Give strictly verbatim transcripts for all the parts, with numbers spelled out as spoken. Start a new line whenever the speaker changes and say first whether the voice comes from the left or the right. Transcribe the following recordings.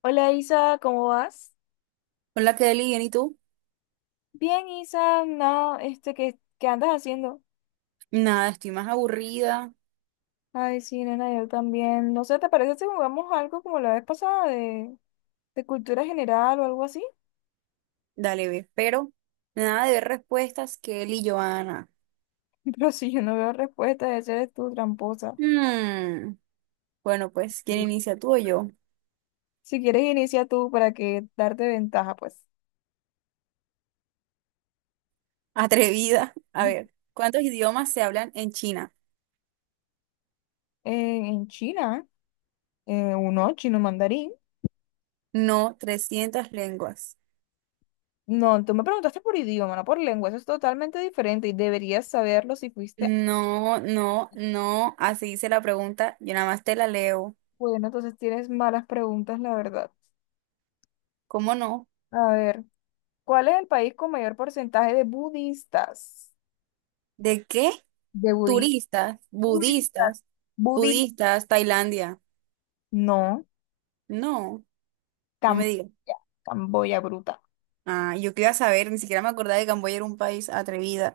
left: Hola Isa, ¿cómo vas?
right: Hola, Kelly, ¿bien y tú?
left: Bien, Isa, no, este, ¿qué, qué andas haciendo?
right: Nada, estoy más aburrida.
left: Ay, sí, nena, yo también. No sé, ¿te parece si jugamos algo como la vez pasada de, de cultura general o algo así?
right: Dale, ve, pero nada de ver respuestas, Kelly y Joana.
left: Pero si yo no veo respuesta, de ser tú tramposa.
right: Hmm, Bueno, pues, ¿quién inicia tú o yo?
left: Si quieres, inicia tú para que darte ventaja, pues.
right: Atrevida. A ver, ¿cuántos idiomas se hablan en China?
left: Eh, en China, eh, uno, chino mandarín.
right: No, trescientas lenguas.
left: No, tú me preguntaste por idioma, no por lengua, eso es totalmente diferente y deberías saberlo si fuiste.
right: No, no, no. Así dice la pregunta. Yo nada más te la leo.
left: Bueno, entonces tienes malas preguntas, la verdad.
right: ¿Cómo no?
left: A ver. ¿Cuál es el país con mayor porcentaje de budistas?
right: ¿De qué?
left: De budismo.
right: Turistas,
left: Budistas.
right: budistas,
left: Budi.
right: budistas, Tailandia.
left: No.
right: No, no me
left: Camboya.
right: digas.
left: Camboya bruta.
right: Ah, yo quería saber, ni siquiera me acordaba de que Camboya era un país atrevida.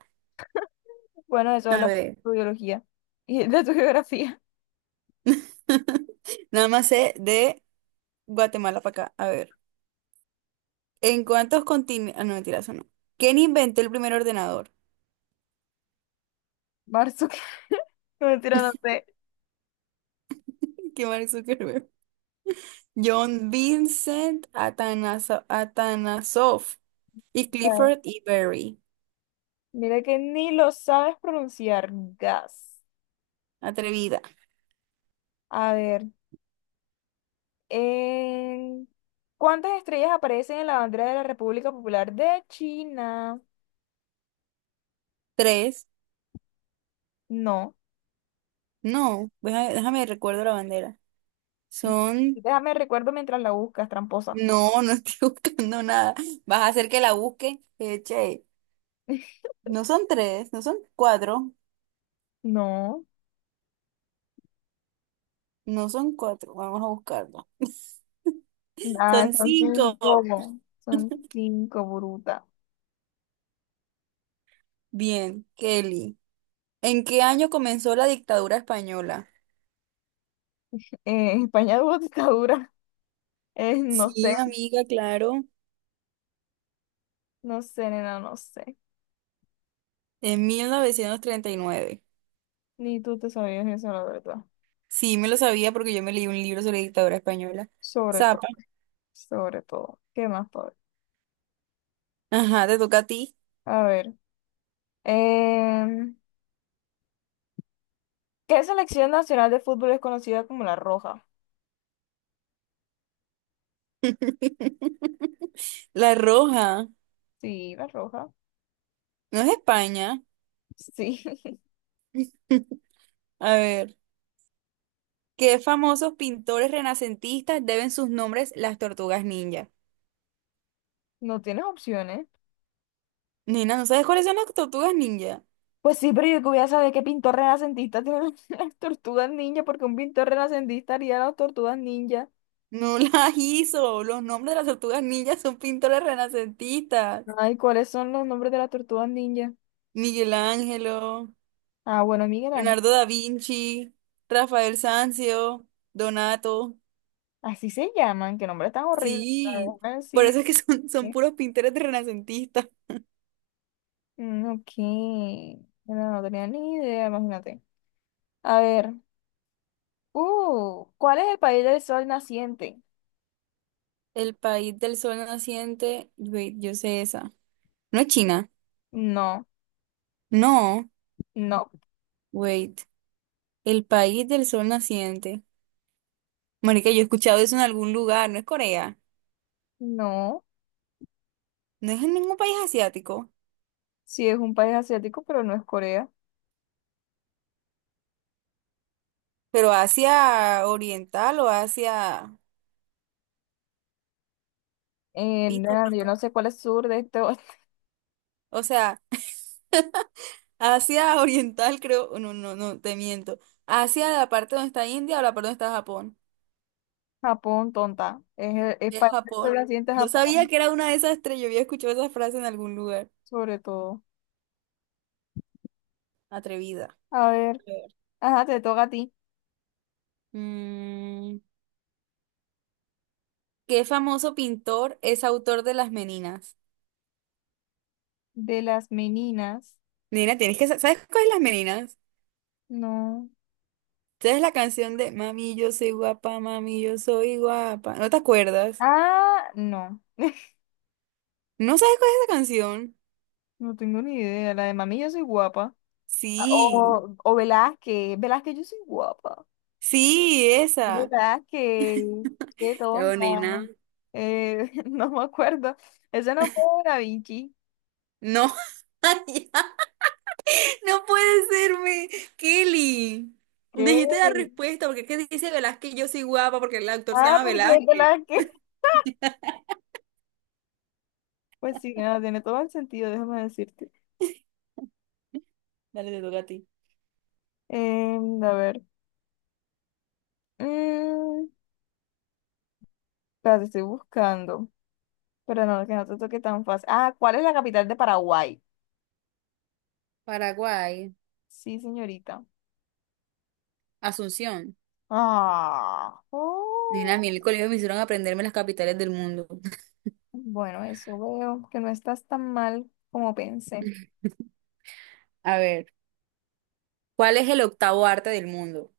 left: Bueno, eso
right: A Ah,
left: habla mucho
right: ver,
left: de tu biología y de tu geografía.
right: nada más sé de Guatemala para acá. A ver, ¿en cuántos continentes? Ah, no, mentira, eso no. ¿Quién inventó el primer ordenador?
left: Marzo. No, mentira, no sé.
right: Qué Mark Zuckerberg. John Vincent Atanaso- Atanasoff y
left: No.
right: Clifford E. Berry.
left: Mira que ni lo sabes pronunciar. Gas.
right: Atrevida.
left: A ver. en- ¿Cuántas estrellas aparecen en la bandera de la República Popular de China?
right: Tres.
left: No.
right: No, déjame, déjame recuerdo la bandera. Son.
left: Déjame recuerdo mientras la buscas, tramposa.
right: No, no estoy buscando nada. Vas a hacer que la busque. Eh, che. No son tres, no son cuatro,
left: No.
right: no son cuatro, vamos a buscarlo.
left: Ah,
right: Son
left: son
right: cinco.
left: cinco, son cinco, bruta.
right: Bien, Kelly. ¿En qué año comenzó la dictadura española?
left: Eh, España tuvo dictadura. Eh, no sé,
right: Sí, amiga, claro.
left: no sé, nena, no sé.
right: En mil novecientos treinta y nueve.
left: Ni tú te sabías eso, la verdad.
right: Sí, me lo sabía porque yo me leí un libro sobre dictadura española.
left: Sobre todo,
right: Zapa.
left: sobre todo. ¿Qué más, pobre?
right: Ajá, te toca a ti.
left: A ver. em, ¿qué selección nacional de fútbol es conocida como la Roja?
right: La Roja.
left: Sí, la Roja.
right: No es España.
left: Sí,
right: A ver. ¿Qué famosos pintores renacentistas deben sus nombres las tortugas ninja?
left: no tienes opciones.
right: Nena, ¿no sabes cuáles son las tortugas ninja?
left: Pues sí, pero yo que voy a saber qué pintor renacentista tiene las tortugas ninja, porque un pintor renacentista haría las tortugas ninja.
right: No las hizo. Los nombres de las tortugas ninja son pintores renacentistas.
left: Ay, ¿cuáles son los nombres de las tortugas ninja?
right: Miguel Ángelo,
left: Ah, bueno, mira,
right: Leonardo da Vinci, Rafael Sanzio, Donato.
left: así se llaman, qué nombre tan horrible.
right: Sí, por eso
left: Así.
right: es que son, son puros pintores de renacentistas.
left: Mm, ok, no, no tenía ni idea, imagínate. A ver, uh, ¿cuál es el país del sol naciente?
right: El país del sol naciente. Wait, yo sé esa. ¿No es China?
left: No,
right: No.
left: no,
right: Wait. El país del sol naciente. Marica, yo he escuchado eso en algún lugar. No es Corea.
left: no.
right: No es en ningún país asiático.
left: Sí, es un país asiático, pero no es Corea.
right: Pero hacia oriental o hacia.
left: Eh,
right: Pista,
left: no, yo
right: pista.
left: no sé cuál es sur de este.
right: O sea, hacia oriental creo. No, no, no, te miento. Hacia la parte donde está India o la parte donde está Japón.
left: Japón, tonta. Es, el- es
right: Es
left: país del sol
right: Japón.
left: naciente
right: Yo sabía
left: Japón,
right: que era una de esas tres. Yo había escuchado esa frase en algún lugar.
left: sobre todo.
right: Atrevida. A
left: A ver,
right: ver.
left: ajá, te toca a ti.
right: Mm, ¿Qué famoso pintor es autor de Las Meninas?
left: De las meninas.
right: Nena, tienes que... sa- ¿Sabes cuál es Las Meninas?
left: No.
right: ¿Sabes la canción de Mami, yo soy guapa, mami, yo soy guapa? ¿No te acuerdas?
left: Ah, no.
right: ¿No sabes cuál es esa canción?
left: No tengo ni idea. La de mami, yo soy guapa.
right: Sí,
left: O, o Velázquez. Velázquez, yo soy guapa.
right: sí, esa.
left: Velázquez. Qué
right: Chao,
left: tonta.
right: nena.
left: Eh, no me acuerdo. Ese no fue Da Vinci.
right: No, ya, no puede serme. Kelly,
left: ¿Qué?
right: dijiste la respuesta porque es que dice Velázquez, yo soy guapa porque el actor se
left: Ah,
right: llama
left: porque es
right: Velázquez.
left: Velázquez. Pues sí, nada, tiene todo el sentido, déjame decirte.
right: Dale, te toca a ti.
left: Em, a ver. Mm, espérate, estoy buscando. Pero no, que no te toque tan fácil. Ah, ¿cuál es la capital de Paraguay?
right: Paraguay,
left: Sí, señorita.
right: Asunción.
left: Ah,
right: Nena, a mí
left: oh.
right: en el colegio me hicieron aprenderme las capitales del mundo.
left: Bueno, eso veo, que no estás tan mal como pensé.
right: A ver, ¿cuál es el octavo arte del mundo?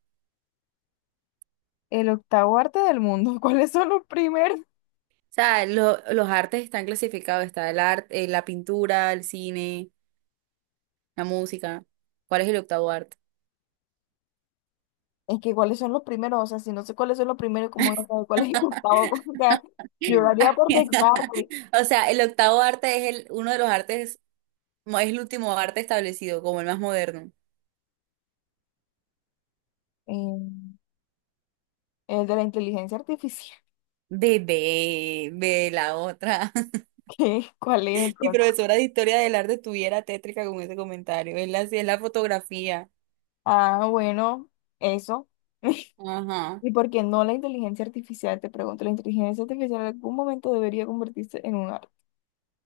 left: El octavo arte del mundo, ¿cuáles son los primeros?
right: O sea, lo- los artes están clasificados, está el arte, eh, la pintura, el cine, la música. ¿Cuál es el octavo arte?
left: Es que cuáles son los primeros, o sea, si no sé cuáles son los primeros, ¿cómo voy a saber cuál es el octavo? O sea, yo lo haría por descarte.
right: O sea, el octavo arte es el, uno de los artes, no, es el último arte establecido, como el más moderno.
left: Eh, el de la inteligencia artificial.
right: Bebé, ve la otra.
left: ¿Qué? ¿Cuál es
right: Mi
left: entonces?
right: profesora de historia del arte estuviera tétrica con ese comentario. Es la, sí, es la fotografía.
left: Ah, bueno, eso.
right: Ajá,
left: ¿Y por qué no la inteligencia artificial? Te pregunto, ¿la inteligencia artificial en algún momento debería convertirse en un arte?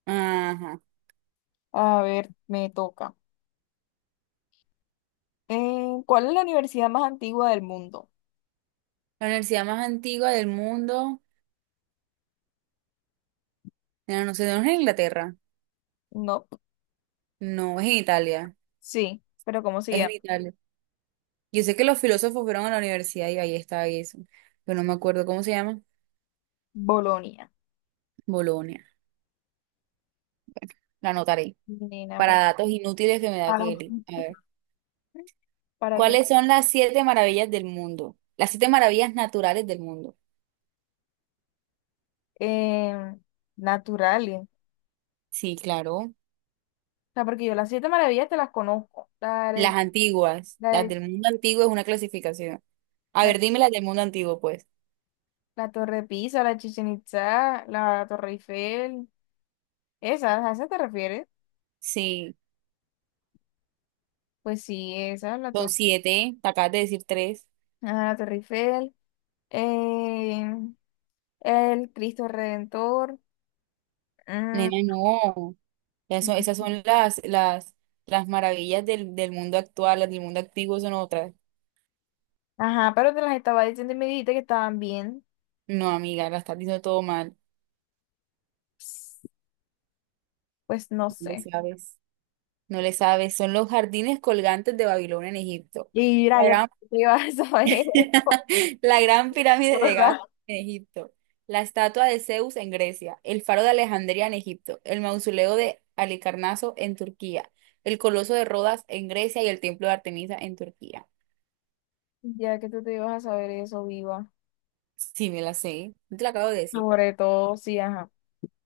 right: ajá.
left: A ver, me toca. Eh, ¿cuál es la universidad más antigua del mundo?
right: La universidad más antigua del mundo. No, no sé, no es en Inglaterra.
left: No,
right: No, es en Italia.
left: sí, pero ¿cómo se
right: Es en
left: llama?
right: Italia. Yo sé que los filósofos fueron a la universidad y ahí está eso. Pero no me acuerdo cómo se llama.
left: Bolonia.
right: Bolonia. La anotaré.
left: Nena, para,
right: Para datos inútiles que me da
left: para,
right: Kelly. A ver.
left: ¿para qué?
right: ¿Cuáles son las siete maravillas del mundo? Las siete maravillas naturales del mundo.
left: Eh, naturales. O
right: Sí, claro.
left: sea, porque yo las siete maravillas te las conozco. La,
right: Las
left: de-
right: antiguas.
left: la,
right: Las
left: de-
right: del mundo antiguo es una clasificación. A
left: la,
right: ver, dime las del mundo antiguo, pues.
left: la Torre de Pisa, la Chichen Itza, la Torre Eiffel. ¿Esas? ¿A esas te refieres?
right: Sí,
left: Pues sí, esa, la
right: son
left: Torre,
right: siete. Te acabas de decir tres.
left: ajá, la Torre Eiffel. eh, el Cristo Redentor.
right: Nena, no. Eso-
left: Mm.
right: esas son las, las, las maravillas del, del mundo actual. Las del mundo antiguo son otras.
left: Ajá, pero te las estaba diciendo y me dijiste que estaban bien.
right: No, amiga, la estás diciendo todo mal.
left: Pues no
right: Le
left: sé.
right: sabes. No le sabes, son los jardines colgantes de Babilonia en Egipto.
left: Y mira,
right: La
left: ya que
right: gran,
left: tú te ibas a saber eso,
right: la gran pirámide de
left: ¿verdad?
right: Gat en Egipto. La estatua de Zeus en Grecia. El faro de Alejandría en Egipto. El mausoleo de Halicarnaso en Turquía. El coloso de Rodas en Grecia y el templo de Artemisa en Turquía.
left: Ya que tú te ibas a saber eso, viva.
right: Sí, me la sé. No te la acabo de decir.
left: Sobre todo, sí, ajá.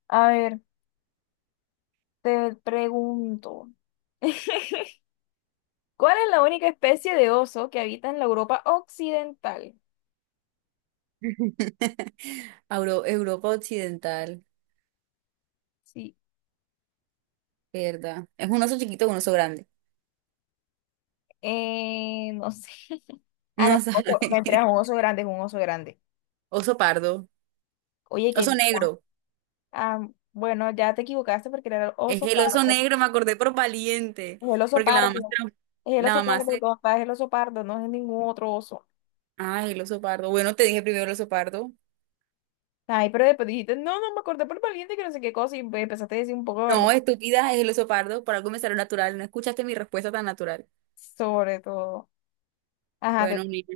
left: A ver, te pregunto. ¿Cuál es la única especie de oso que habita en la Europa occidental?
right: Auro- Europa Occidental,
left: Sí,
right: ¿verdad? Es un oso chiquito con un oso grande.
left: eh, no sé. Ah, no,
right: No
left: oso,
right: sabe.
left: me entré a un oso grande, es un oso grande.
right: Oso pardo.
left: Oye, qué
right: Oso
left: vida.
right: negro.
left: Ah, bueno, ya te equivocaste porque era el
right: Es
left: oso
right: el oso
left: pardo.
right: negro, me acordé por valiente,
left: Es el oso
right: porque la mamá, se
left: pardo.
right: lo-
left: Es el
right: la
left: oso
right: mamá
left: pardo,
right: se.
left: tonta. Es el oso pardo, no es ningún otro oso.
right: Ah, el oso pardo. Bueno, te dije primero el oso pardo.
left: Ay, pero después dijiste, no, no, me acordé por valiente que no sé qué cosa y pues, empezaste a decir un poco de barba.
right: No, estúpida, es el oso pardo. Por algo me salió natural. No escuchaste mi respuesta tan natural.
left: Sobre todo. Ajá,
right: Bueno,
left: te,
right: mira,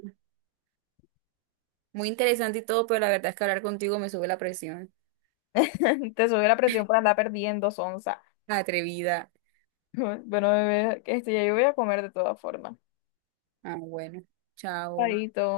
right: muy interesante y todo, pero la verdad es que hablar contigo me sube la presión.
left: te subió la presión por andar perdiendo, sonza.
right: Atrevida.
left: Bueno, bebé, este, ya yo voy a comer de todas formas.
right: Ah, bueno. Chao.
left: Chaito.